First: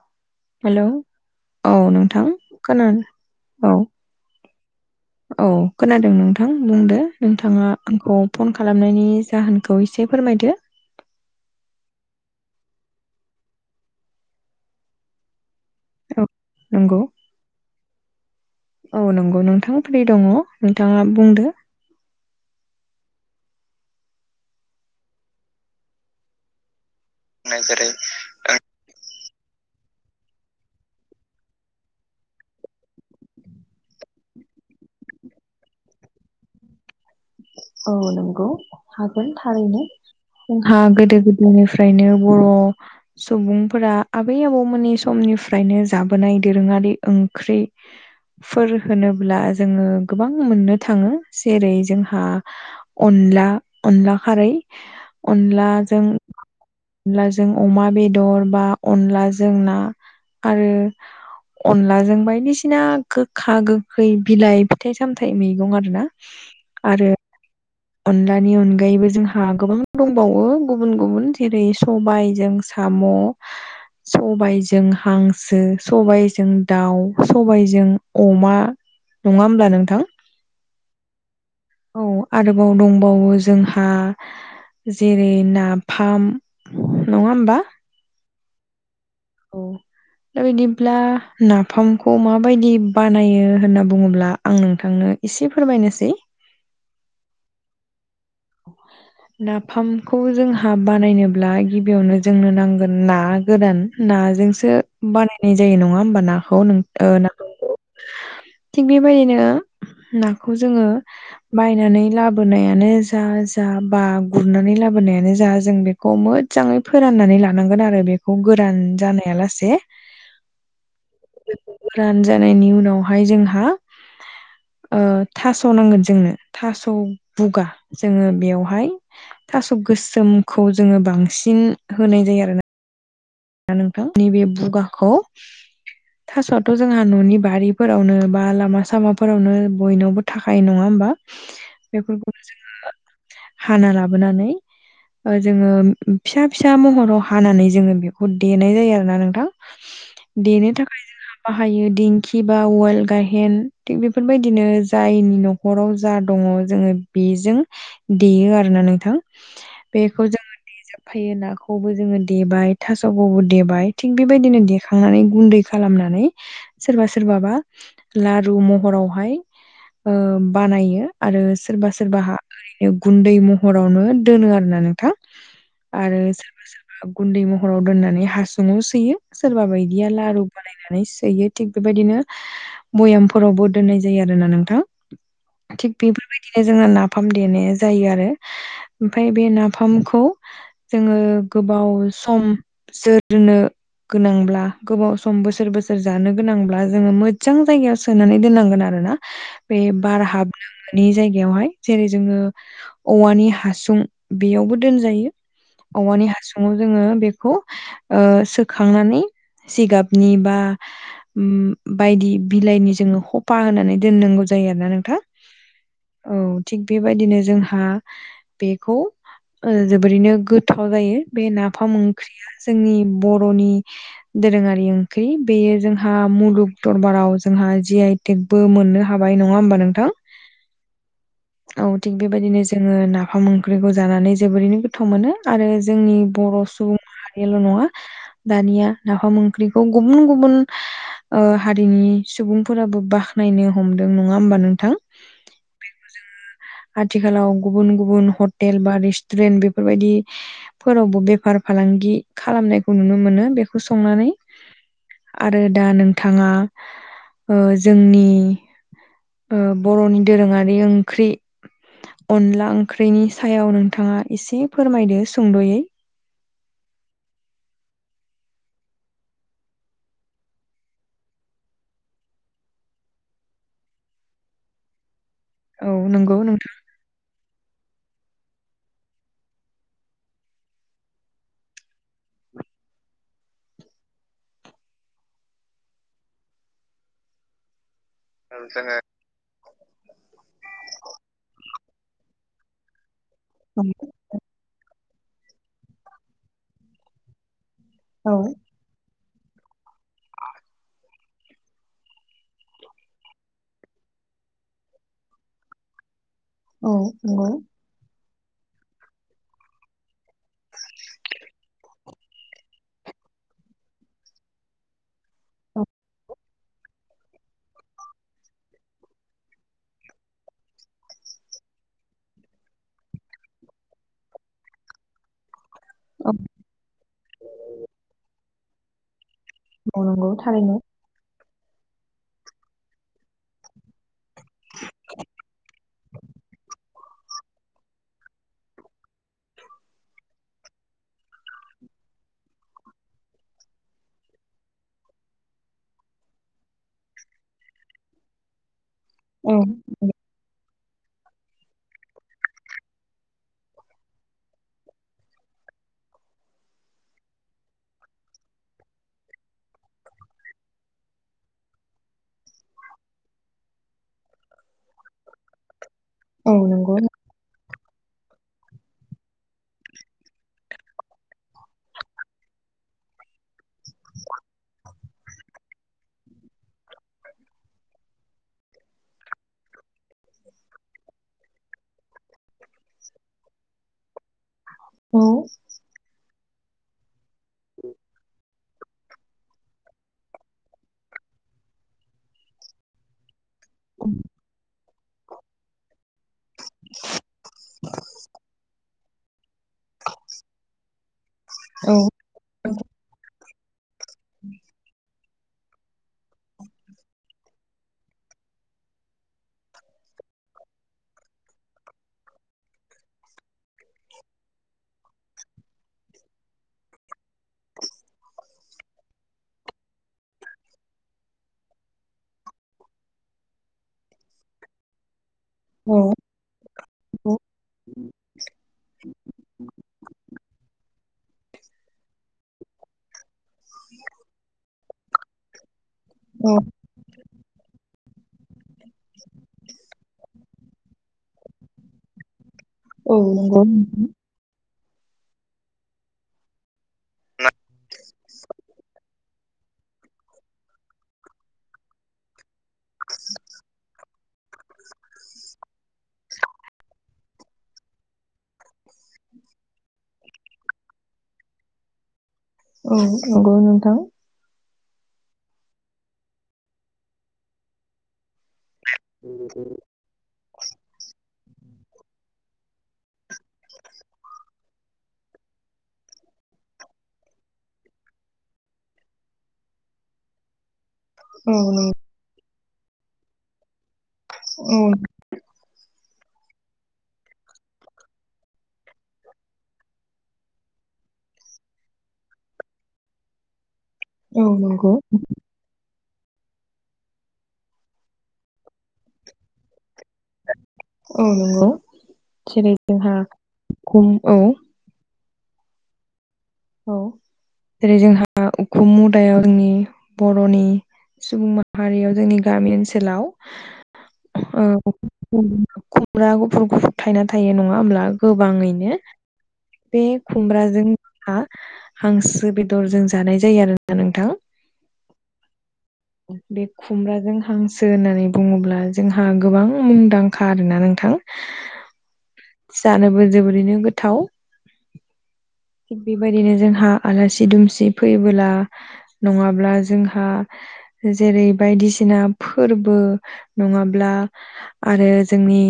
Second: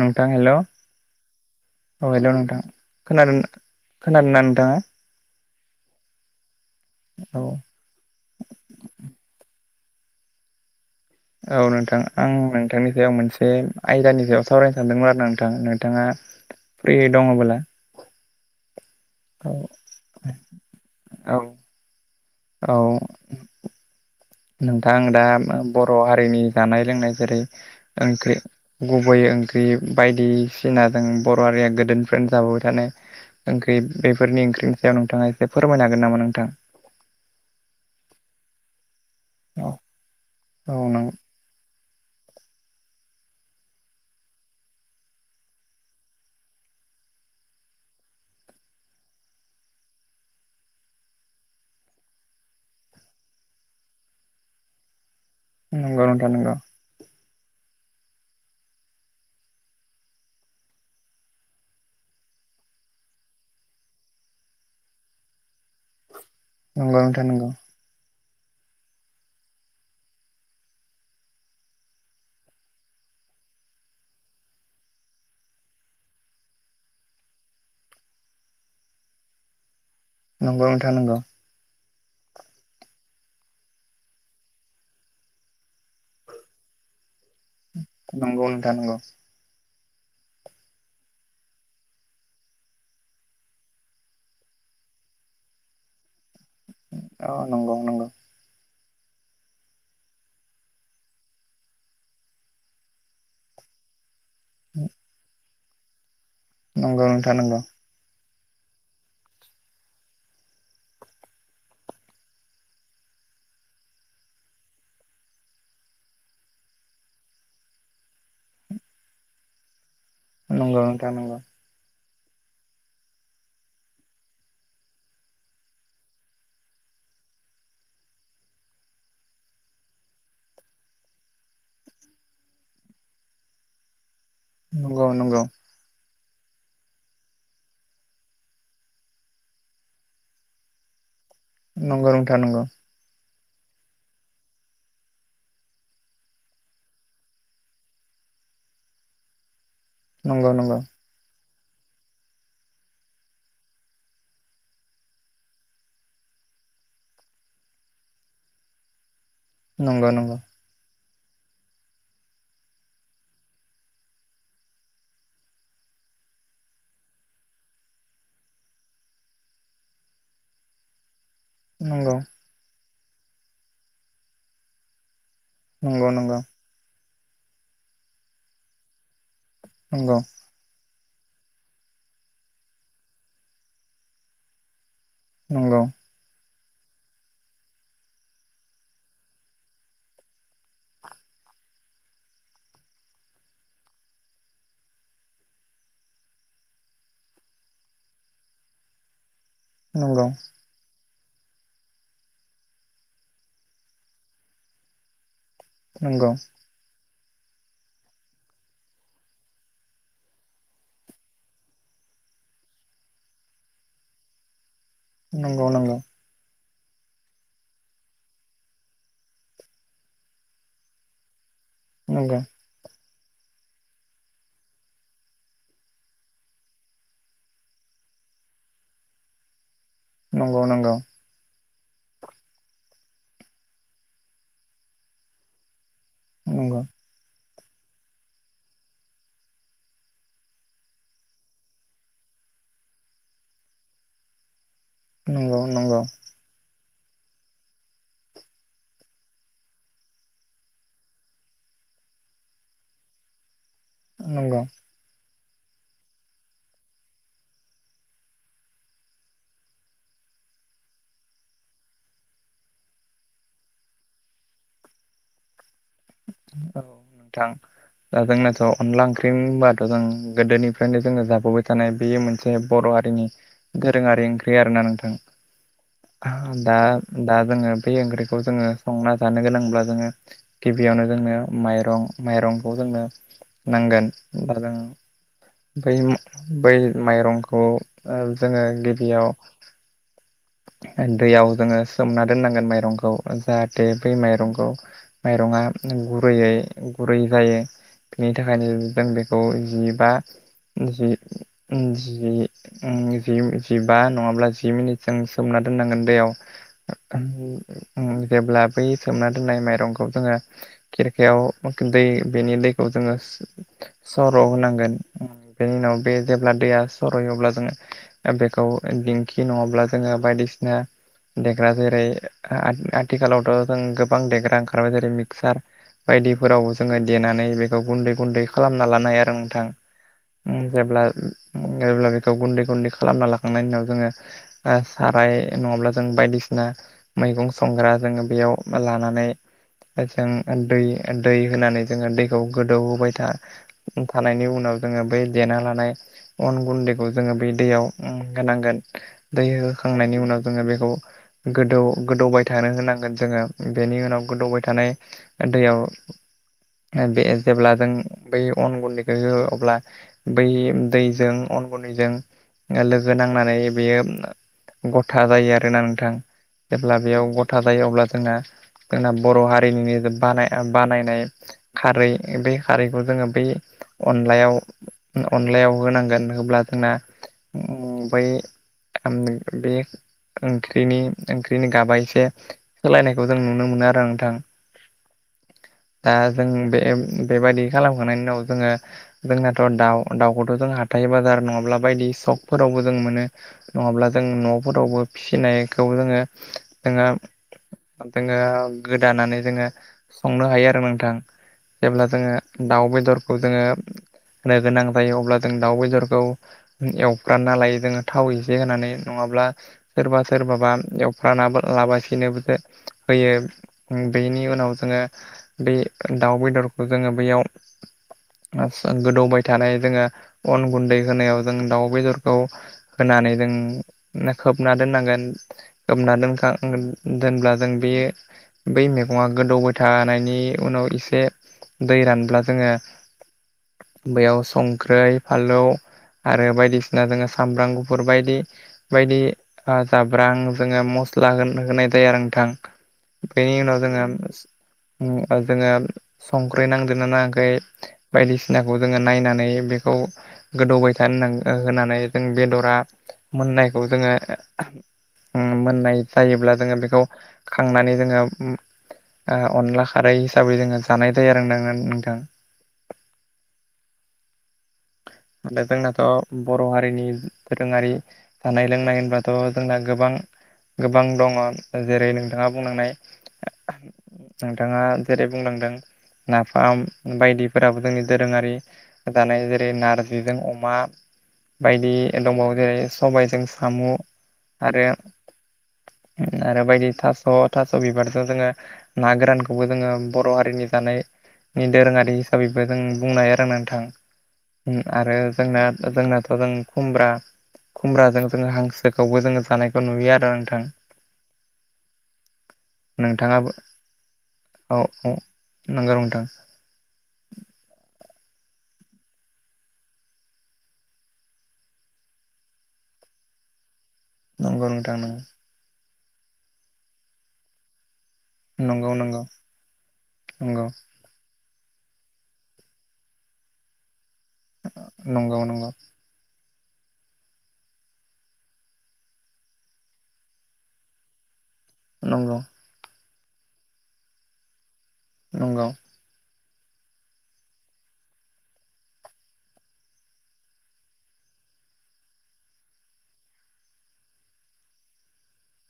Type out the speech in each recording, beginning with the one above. नोंथां हेलौ औ हेलौ नोंथां खोनादों औ खोनादोंना नोंथाङा? औ खोनादों नोंथां बुंदो औ नोंथाङा आंखौ फन खालामनायनि जाहोनखौ खौ एसे फोरमायदो। औ नोंथां आं नोंथांनि सायाव मोनसे आयदानि सायाव सावरायनो सानदोंमोन आरो नों थां नोंथाङा औ नंगौ फ्रि दङबोला। औ नंगौ औ नोंथां फ्रि दङ नोंथाङा औ बुंदो। औ नोंथां आ दा बर' हारिनि जानाय लोंनाय जेरै ओंख्रि गुबै ओं ख्रि बायदिसिना जों बर' हारिया गोदोनिफ्रायनो जाबोबाय थानाय ओंख्रि बेफोरनि ओंख्रिनि सायाव नोंथाङा एसे फोरमायनो हागोन नामा नोंथां? औ नंगौ हागोन औ थारैनो औ जोंहा नंगौ गोदो गोदायनिफ्राय फ्रायनो बर' सुबुंफोरा आबै आबौमोननि समनिफ्रायनो जाबोनाय दोरोङा रि ओंख्रि फोर होनोब्ला जोङो गोबां मोननो थाङो जेरै जों हा अनला अनला खारै अनलाजों नंगौ नोंथां नंगौ। अनलाजों अमा बेदर बा अनलाजों ना आरो अनलाजों बायदिसिना गोखा गोखै बिलाइ फिथाइ सामथाइ मैगं आरो ना नंगौ नोंथां नंगौ। अनलानि अनगायैबो जोंहा गोबां दंबावो गुबुन गुबुन जेरै सबाइजों साम म' सबायजों हांसो सबायजों दाउ सबायजों अमा नङा होमब्ला नोंथां? नंगौ नोंथां नंगौ। औ आरोबाव दंबावो जोंहा जेरै नाफाम नङा होमबा नंगौ नोंथां नंगौ औ। दा बिदिब्ला नाफामखौ माबायदि बानायो होनना बुङोब्ला आं नोंथां नो एसे फोरमायनोसै। अ नंगौ नंगौ। [inaudible] नाफामखौ जोंहा बानायनोब्ला गिबियावनो जोंनो नांगोन ना गोरान ना जोंसो बानायनाय जायो नङा होमबा नाखौ नों नंगौ ओ नोंथां नंगौ नाफामखौ थिग बेबायदिनो नाखौ जोङो बायनानै लाबोनायानो जा जा बा गुरनानै लाबोनायानो जा जों बेखौ मोजाङै फोराननानै लानांगोन आरो बे बेखौ गोरान जानाया लासे नंगौ नोंथां नंगौ। रान जानायनि उनावहाय जोंहा ओ थास' नांगोन जोंनो थास' बुगा जोङो बेयावहाय थास' गोसोमखौ जोङो बांसिन होनाय जायो आरोना। दा नोंथां नैबे नंगौ बुगाखौ नंगौ थासआथ जोंहा ननि बारिफोरावनो बा लामा सामाफोरावनो बयनावबो थाखायो नङा होमबा नंगौ नोंथां बेफोरखौनो नंगौ जोङो हाना लाबोनानै जोङो फिसा फिसा महराव हानानै जोङो बे देनाय जायो आरो ना नोंथां नंगौ देनो नंगौ थाखाय जोंहा बाहायो दिंखि बा उवाल गायहेन थिक बेफोरबायदिनो जायनि नखराव जा दङ नआव जोङो बेजों देयो आरोना नोंथां नंगौ नंगौ फैयो नाखौबो जोङो देबाय थासखौबो देबाय थिग बेबायदिनो देखांनानै गुन्दै खालामनानै सोरबा सोरबाबा लारु महरावहाय ओ बानायो आरो सोरबा सोरबा ओरैनो गुन्दै महरावनो दोनो आरो ना नोंथां नंगौ नंगौ आरो सोरबा सोरबा गुन्दै महराव दोननानै हासुङाव सोयो सोरबा बायदिया नंगौ लारु बानायनानै यो थिग बेबायदिनो भयामफोरावबो दोननाय जायो आरोना नोंथां नंगौ थिग बेफोरबायदि बिदिनो जोङो नाफाम देनाय जायो आरो ओमफ्राय बे नाफामखौ जोङो गोबाव सम जोरनो गोनांब्ला गोबाव सम बोसोर बोसोर जानो गोनांब्ला जोङो मोजां जायगायाव सोनानै दोननांगोन आरो बे नंगौ बार हाबनो मोनै नि जायगायावहाय जेरै जोङो औवानि हासुं बेयावबो दोनजायो औवानि हासुङाव जोङो बेखौ ओ सोखांनानै जिगाबनि बा ओम बायदि बिलाइनि जोङो सफा होनानै दोननांगौ जा जायो आरोना नोंथां नंगौ नंगौ औ थिग बेबायदिनो जोंहा बेखौ जोबोरैनो गोथाव जायो बे नाफोराव फख्रिया जोंनि बर'नि दोरोङारि ओंख्रि बेयो जोंहा मुलुग दरबाराव जोंहा जि आइ टेकबो मोननो हाबाय नङा होमबा नोंथां नंगौ नंगौ औ थिग बेबायदिनो जोङो नाफाम ओंख्रिखौ जानानै जोबोरैनो गोथाव मोनो आरो जोंनि बर' नंगौ सुबुं रियाल' नङा दानिया नाफाम ओंख्रिखौ गुबुन गुबुन हारिनि सुबुंफोराबो बाख्नायनो हमदों नङा होमबा नों- नंगौ नंगौ। आथिखालाव गुबुन गुबुन हटेल बा रेस्टुरेन्ट बेफोरबायदि फोरावबो बेफार फालांगि खालामनायखौ नुनो मोनो बेखौ संनानै औ आरो दा नोंथाङा जोंनि- बर'नि दोरोङारि ओंख्रि अनला ओंख्रिनि सायाव नोंथाङा एसे फोरमायदो सुंद'यै औ नोंथां दा जोंनाथ' अनला ओंख्रि होनबाथ' जों गोदोनिफ्रायनो जोङो जाबोबाय थानाय बे मोनसे बर' गोरोङारि ओंख्रि आरोना नोंथां औ नंगौ नोंथां दा दा जोङो बे ओंख्रिखौ जोङो संना जानो गोनांब्ला जोङो गिबियावनो जोंनो माइरं माइरंखौ जोंनो नांगोन बा जों बै बै माइरंखौ जोङो गिबियाव दैयाव जोङो सोमना दोननांगोन माइरंखौ जाहाथे बै माइरंखौ- माइरङा गुरैयै गुरै जायो बिनि औ थाखायनो जों बेखौ जि बा जि जि जिबा नङाब्ला जि मिनिट जों सोमना दोननांगोन दैयाव औ ओ उम नंगौ ओ उम जेब्ला बै सोमना दोन्नाय माइरंखौ जोङो खिरखायाव दै बेनि दैखौ जोङो सो सर' होनांगोन। उम बेनि औ उनाव बे जेब्ला दैया सरयो अब्ला जोङो बेखौ दिंखि नङाब्ला जोङो बायदिसिना देग्रा जेरै आथि-आथिखालावथ' जों गोबां देग्रा ओंखारबाय जेरै मिक्सार बायदिफोराव जोङो देनानै बेखौ गुन्दै गुन्दै खालामना लानो हायो आरो नों थां औ नंगौ उम थारैनो जेब्ला जेब्ला बेखौ गुन्दै गुन्दै खालामना लाखांनायनि उनाव जोङो ओ साराय नङाब्ला जों बायदिसिना मैगं संग्रा जोङो बेयाव लानानै जों दै दै होनानै जोङो दैखौ गोदौहोबाय था थानायनि उनाव जोङो बै देना लानाय अन गुन्दैखौ जोङो बे दैयाव उम होनांगोन। दै औ होखांनायनि उनाव जोङो बेखौ गोदौ गोदौबाय थानो होनांगोन जोङो बेनि उनाव गोदौबाय थानाय दैयाव [inaudible] बे जेब्ला जों बै अन गुन्दैखौ होयो अब्ला बै दैजों अन गुन्दैजों लोगो नांनानै बियो गथा जायो आरोना नोंथां। औ नंगौ जेब्ला बेयाव गथा जायो अब्ला जोंना जोंना बर' हारिनिनो बानाय बानायनाय खारै बे खारैखौ जोङो बे अनलायाव अनलायाव होनांगोन होब्ला जोंना उम बै आम बे ओंख्रिनि ओंख्रिनि गाबा एसे सोलायनायखौ जों नुनो मोनो आरो नोंथां। ओ दा जों बे-बेबायादि खालामखांनायनि उनाव जोङो जोंनाथ' दाउ दाउखौथ' जों हाथाइ बा जार नङाब्ला बायदि सक फोरावबो जों मोनो। नङाब्ला जों न'फोरावबो फिसिनायखौ जोङो जोङो जोङो गोदानानै जोङो संनो हायो आरो नोंथां। औ जेब्ला जोङो दाउ बेदरखौ जोङो होनो गोनां जायो अब्ला जों दाउ बेदरखौ एवफ्रामना लायो जोङो थाव एसे होनानै नङाब्ला सोरबा सोरबाबा एवफ्राना लाबासिनोबो होयो। उम बेनि उनाव जोङो बे दाउ बेदरखौ जोङो बैयाव आदसा गोदौबाय थानाय जोङो अन गुन्दै होनायाव जों दाउ बेदरखौ होनानै जों खोबना दोननांगोन औ खोबना दोनखांगोन। औ दोनब्ला जों बे बै मैगङा गोदौबाय थानायनि उनाव इसे दै रानब्ला जोङो बैयाव संख्रै फालौ आरो औ बायदिसिना जोङो सामब्राम गुफुर बाय दि बायदि ओ जाब्रां जोङो मस्ला होन होनाय जायो आरो नोंथां। औ बेनि नंगौ उनाव जोङो उम जोङो संख्रै नांदोना नाङाखै बायदिसिनाखौ जोङो नायनानै बे बेखौ गोदौबाय थानो हो ओ होनानै जों बेदरा मोननायखौ जोङो उम मोननाय जायोब्ला जोङो बेखौ खांनानै जोङो ओ ओ अनला खारै हिसाबै जोङो जानाय जायो आरो नोङो नोंथां। औ नंगौ नोंथां। माथो जोंनाथ' बर' हारिनि फोर दोरोङारि जानाय लोंनाय होनबाथ' जोंना गोबां गोबां दङ जेरै नोंथाङा बुंलांनाय नोंथाङा जेरै बुंलांदों नाफाम बायदिफोराबो जोंनि दोरोङारि जानाय जेरै नारजिजों अमा। औ बायदि नंगौ दंबावो जेरै सबायजों साम'। आरो औ। आरो बायदि थास' थास' बिबारजों जोङो ना गोरानखौबो जोङो बर' हारिनि जानायनि दोरोङारि हिसाबैबो जों बुंनो हायो आरो नोंथां। औ ओ नंगौ आरो जोंना जोंनाथ' जों खुमब्रा। खुमब्राजों जोङो हांसोखौबो जोङो जानायखौ नुयो आरो नोंथां। औ नंगौ जेरै जोंहा नोंथाङाबो खुम औ। नंगौ नोंथां। औ जेरै जोंहा उखुम मुदायाव जोंनि बर'नि सुबुं माहारियाव जोंनि गामि ओनसोलाव। नंगौ ओ नोंथां खुमब्रा गुफुर गुफुर थायना थायो नङा होमब्ला। नंगौ गोबाङैनो नंगौ बे नंगौ खुमब्राजों। हा हांसो बेदरजों जानाय जायो आरोना नोंथां। नंगौ नंगौ। बे खुमब्राजों हांसो होननानै बुङोब्ला जोंहा गोबां मुंदांखा आरोना नोंथां। जानोबो जोबोरैनो गोथाव। नंगौ। थिग बेबायदिनो जोंहा आलासि दुमसि फैबोला नङाब्ला जोंहा‌। जेरै बायदिसिना फोरबो नङाब्ला आरो जोंनि।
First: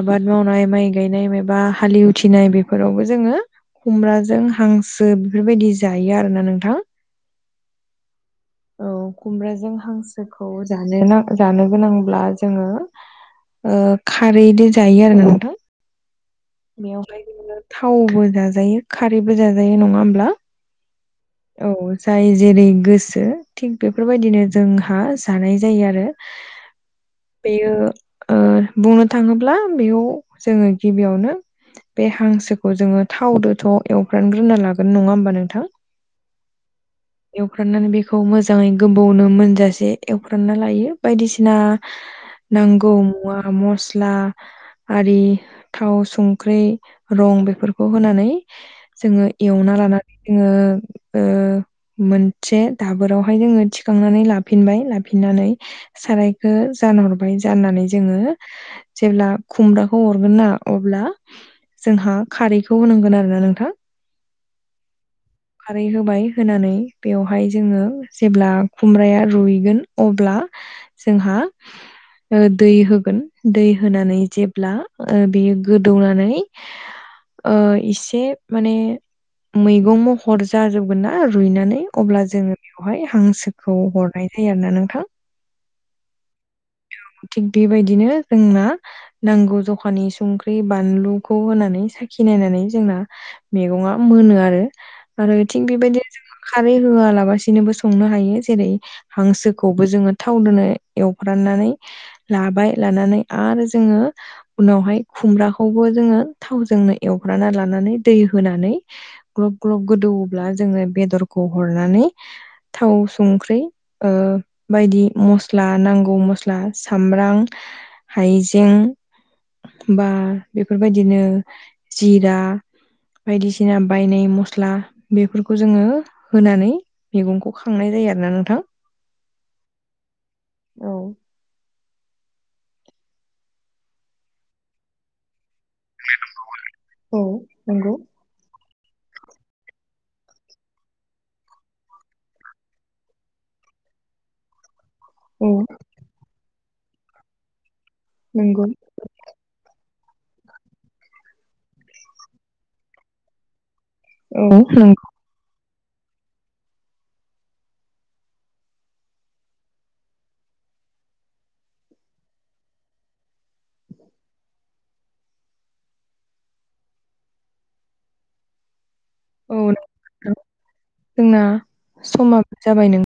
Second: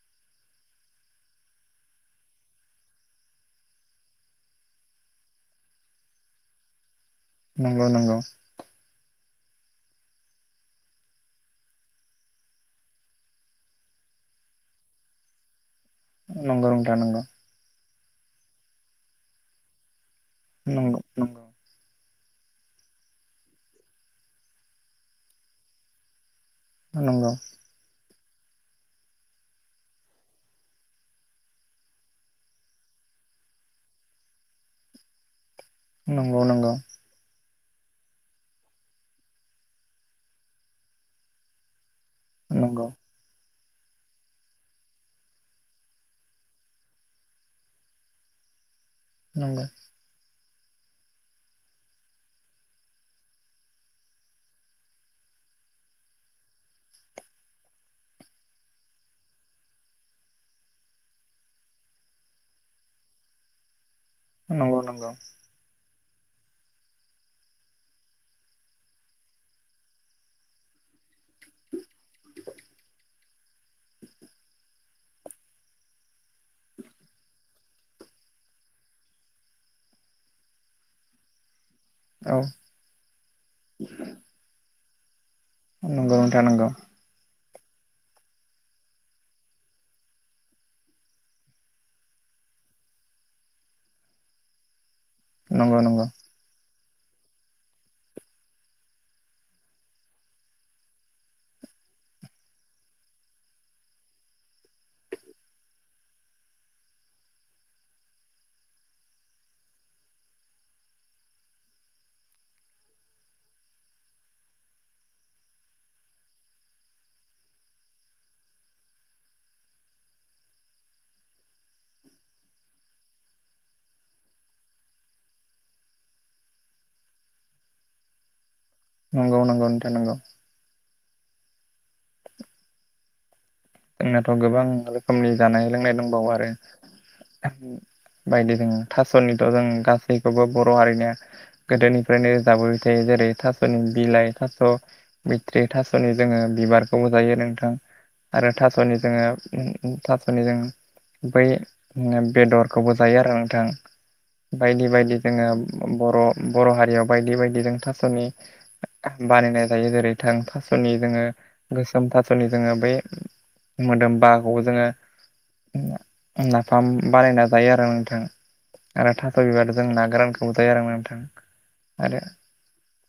आबाद मावनाय माइ गायनाय मायबा हालि उथिनाय बेफोरावबो जोङो खुमब्रा जों हांसो बेफोरबायदि जायो आरोना नोंथां। नंगौ नंगौ। औ खुमब्राजों हांसोखौ जानो जानो गोनांब्ला जोङो। ओ खारैदो जायो आरो नोंथां। नंगौ नोंथां बेयावहाय नंगौ जोङो थावबो जाजायो खारैबो जाजायो नङा होमब्ला। नंगौ नंगौ। औ जाय जेरै गोसो थिग बेफोरबायदिनो जोंहा जानाय जायो आरो नंगौ बेयो बुंनो थाङोब्ला बेयाव जोङो गिबियावनो बे हांसोखौ जोङो थावदोथ' एवफ्रामग्रोना लागोन नङा होमबा नोंथां? नंगौ नंगौ एवखांनानै बेखौ मोजाङै गोबावनो मोनजासे एवख्रांना लायो बायदिसिना नंगौ नांगौ मुवा मस्ला आरि थाव सं ख्रि रं बेफोरखौ होनानै जोङो एवना लानानै। [unintelligible] मोनसे दाबोरावहाय जोङो थिखांनानै लाफिनबाय लाफिननानै सारायखो ज जानहरबाय जाननानै जोङो जेब्ला खुमब्राखौ हरगोन ना अब्ला जोंहा खारैखौ होनांगोन आरोना नोंथां। नंगौ नंगौ खारै होबाय होनानै बेवहाय जोङो जेब्ला खुमब्राया रुयगोन अब्ला जोंहा दै होगोन दै होनानै जेब्ला बेयो गोदौनानै इसे माने मैगं महर जाजोबगोन ना रुइनानै अब्ला औ जोङो बेवहाय हांसोखौ हरनाय जायो आरोना नोंथां। नंगौ नोंथां नंगौ। थिग बेबायदिनो जोंना नांगौ जखानि संख्रि बानलुखौ होनानै साखिनाय। नायनानै जोंना मेगंआ मोनो आरो -आरो एथिं नंगौ नंगौ बेबायदिनो जोंना खारै होआलाबसिनोबो संनो हायो जेरै हांसोखौबो जोङो थाव दोनो एवफ्रामनानै लाबाय लानानै आरो जोङो उनावहाय खुमब्राखौबो जोङो थाव जोंनो एवब्राना लानानै दै होनानै ग्लब ग्लब गोदौब्ला जोङो बेदरखौ हरनानै थाव संख्रि बायदि दि मस्ला नांगौ मस्ला सामब्राम हायजें बा बेफोरबायदिनो जिरा बायदिसिना बायनाय मस बेफोरखौ जोङो होनानै मैगंखौ खांनाय जायो आरोना नोंथां नंगौ नगौ नोंथां नंगौ औ जोंनाथ' गोबां रोखोमनि जानाय लोंनाय दंबावो आरो औ नंगौ बायदि दोङ थास'निथ' जों गासैखौबो बर' हारिनि गोदोनिफ्रायनो जाबोबाय थायो जेरै थास'नि बिलाइ थाथ' औ बैथ्रि थास'नि जोङो बिबारखौबो जायो नोंथां आरो नंगौ थास'नि जोङो थास'नि जों बै बेदरखौबो जायो आरो नोंथां औ बायदि नंगौ बायदि जोङो बर' बर' हारियाव बायदि बायदि जों थास'नि बानायनाय जायो जेरै थां थास'नि जोङो गोसोम थास'नि जोङो बै मोदोमबाखौ जोङो नाफाम बानायना जायो आरो नोंथां आरो थास' औ बिबार जों ना गोरानखौबो जायो आरो नोंथां जोंना आरो समाबो जाबाय नों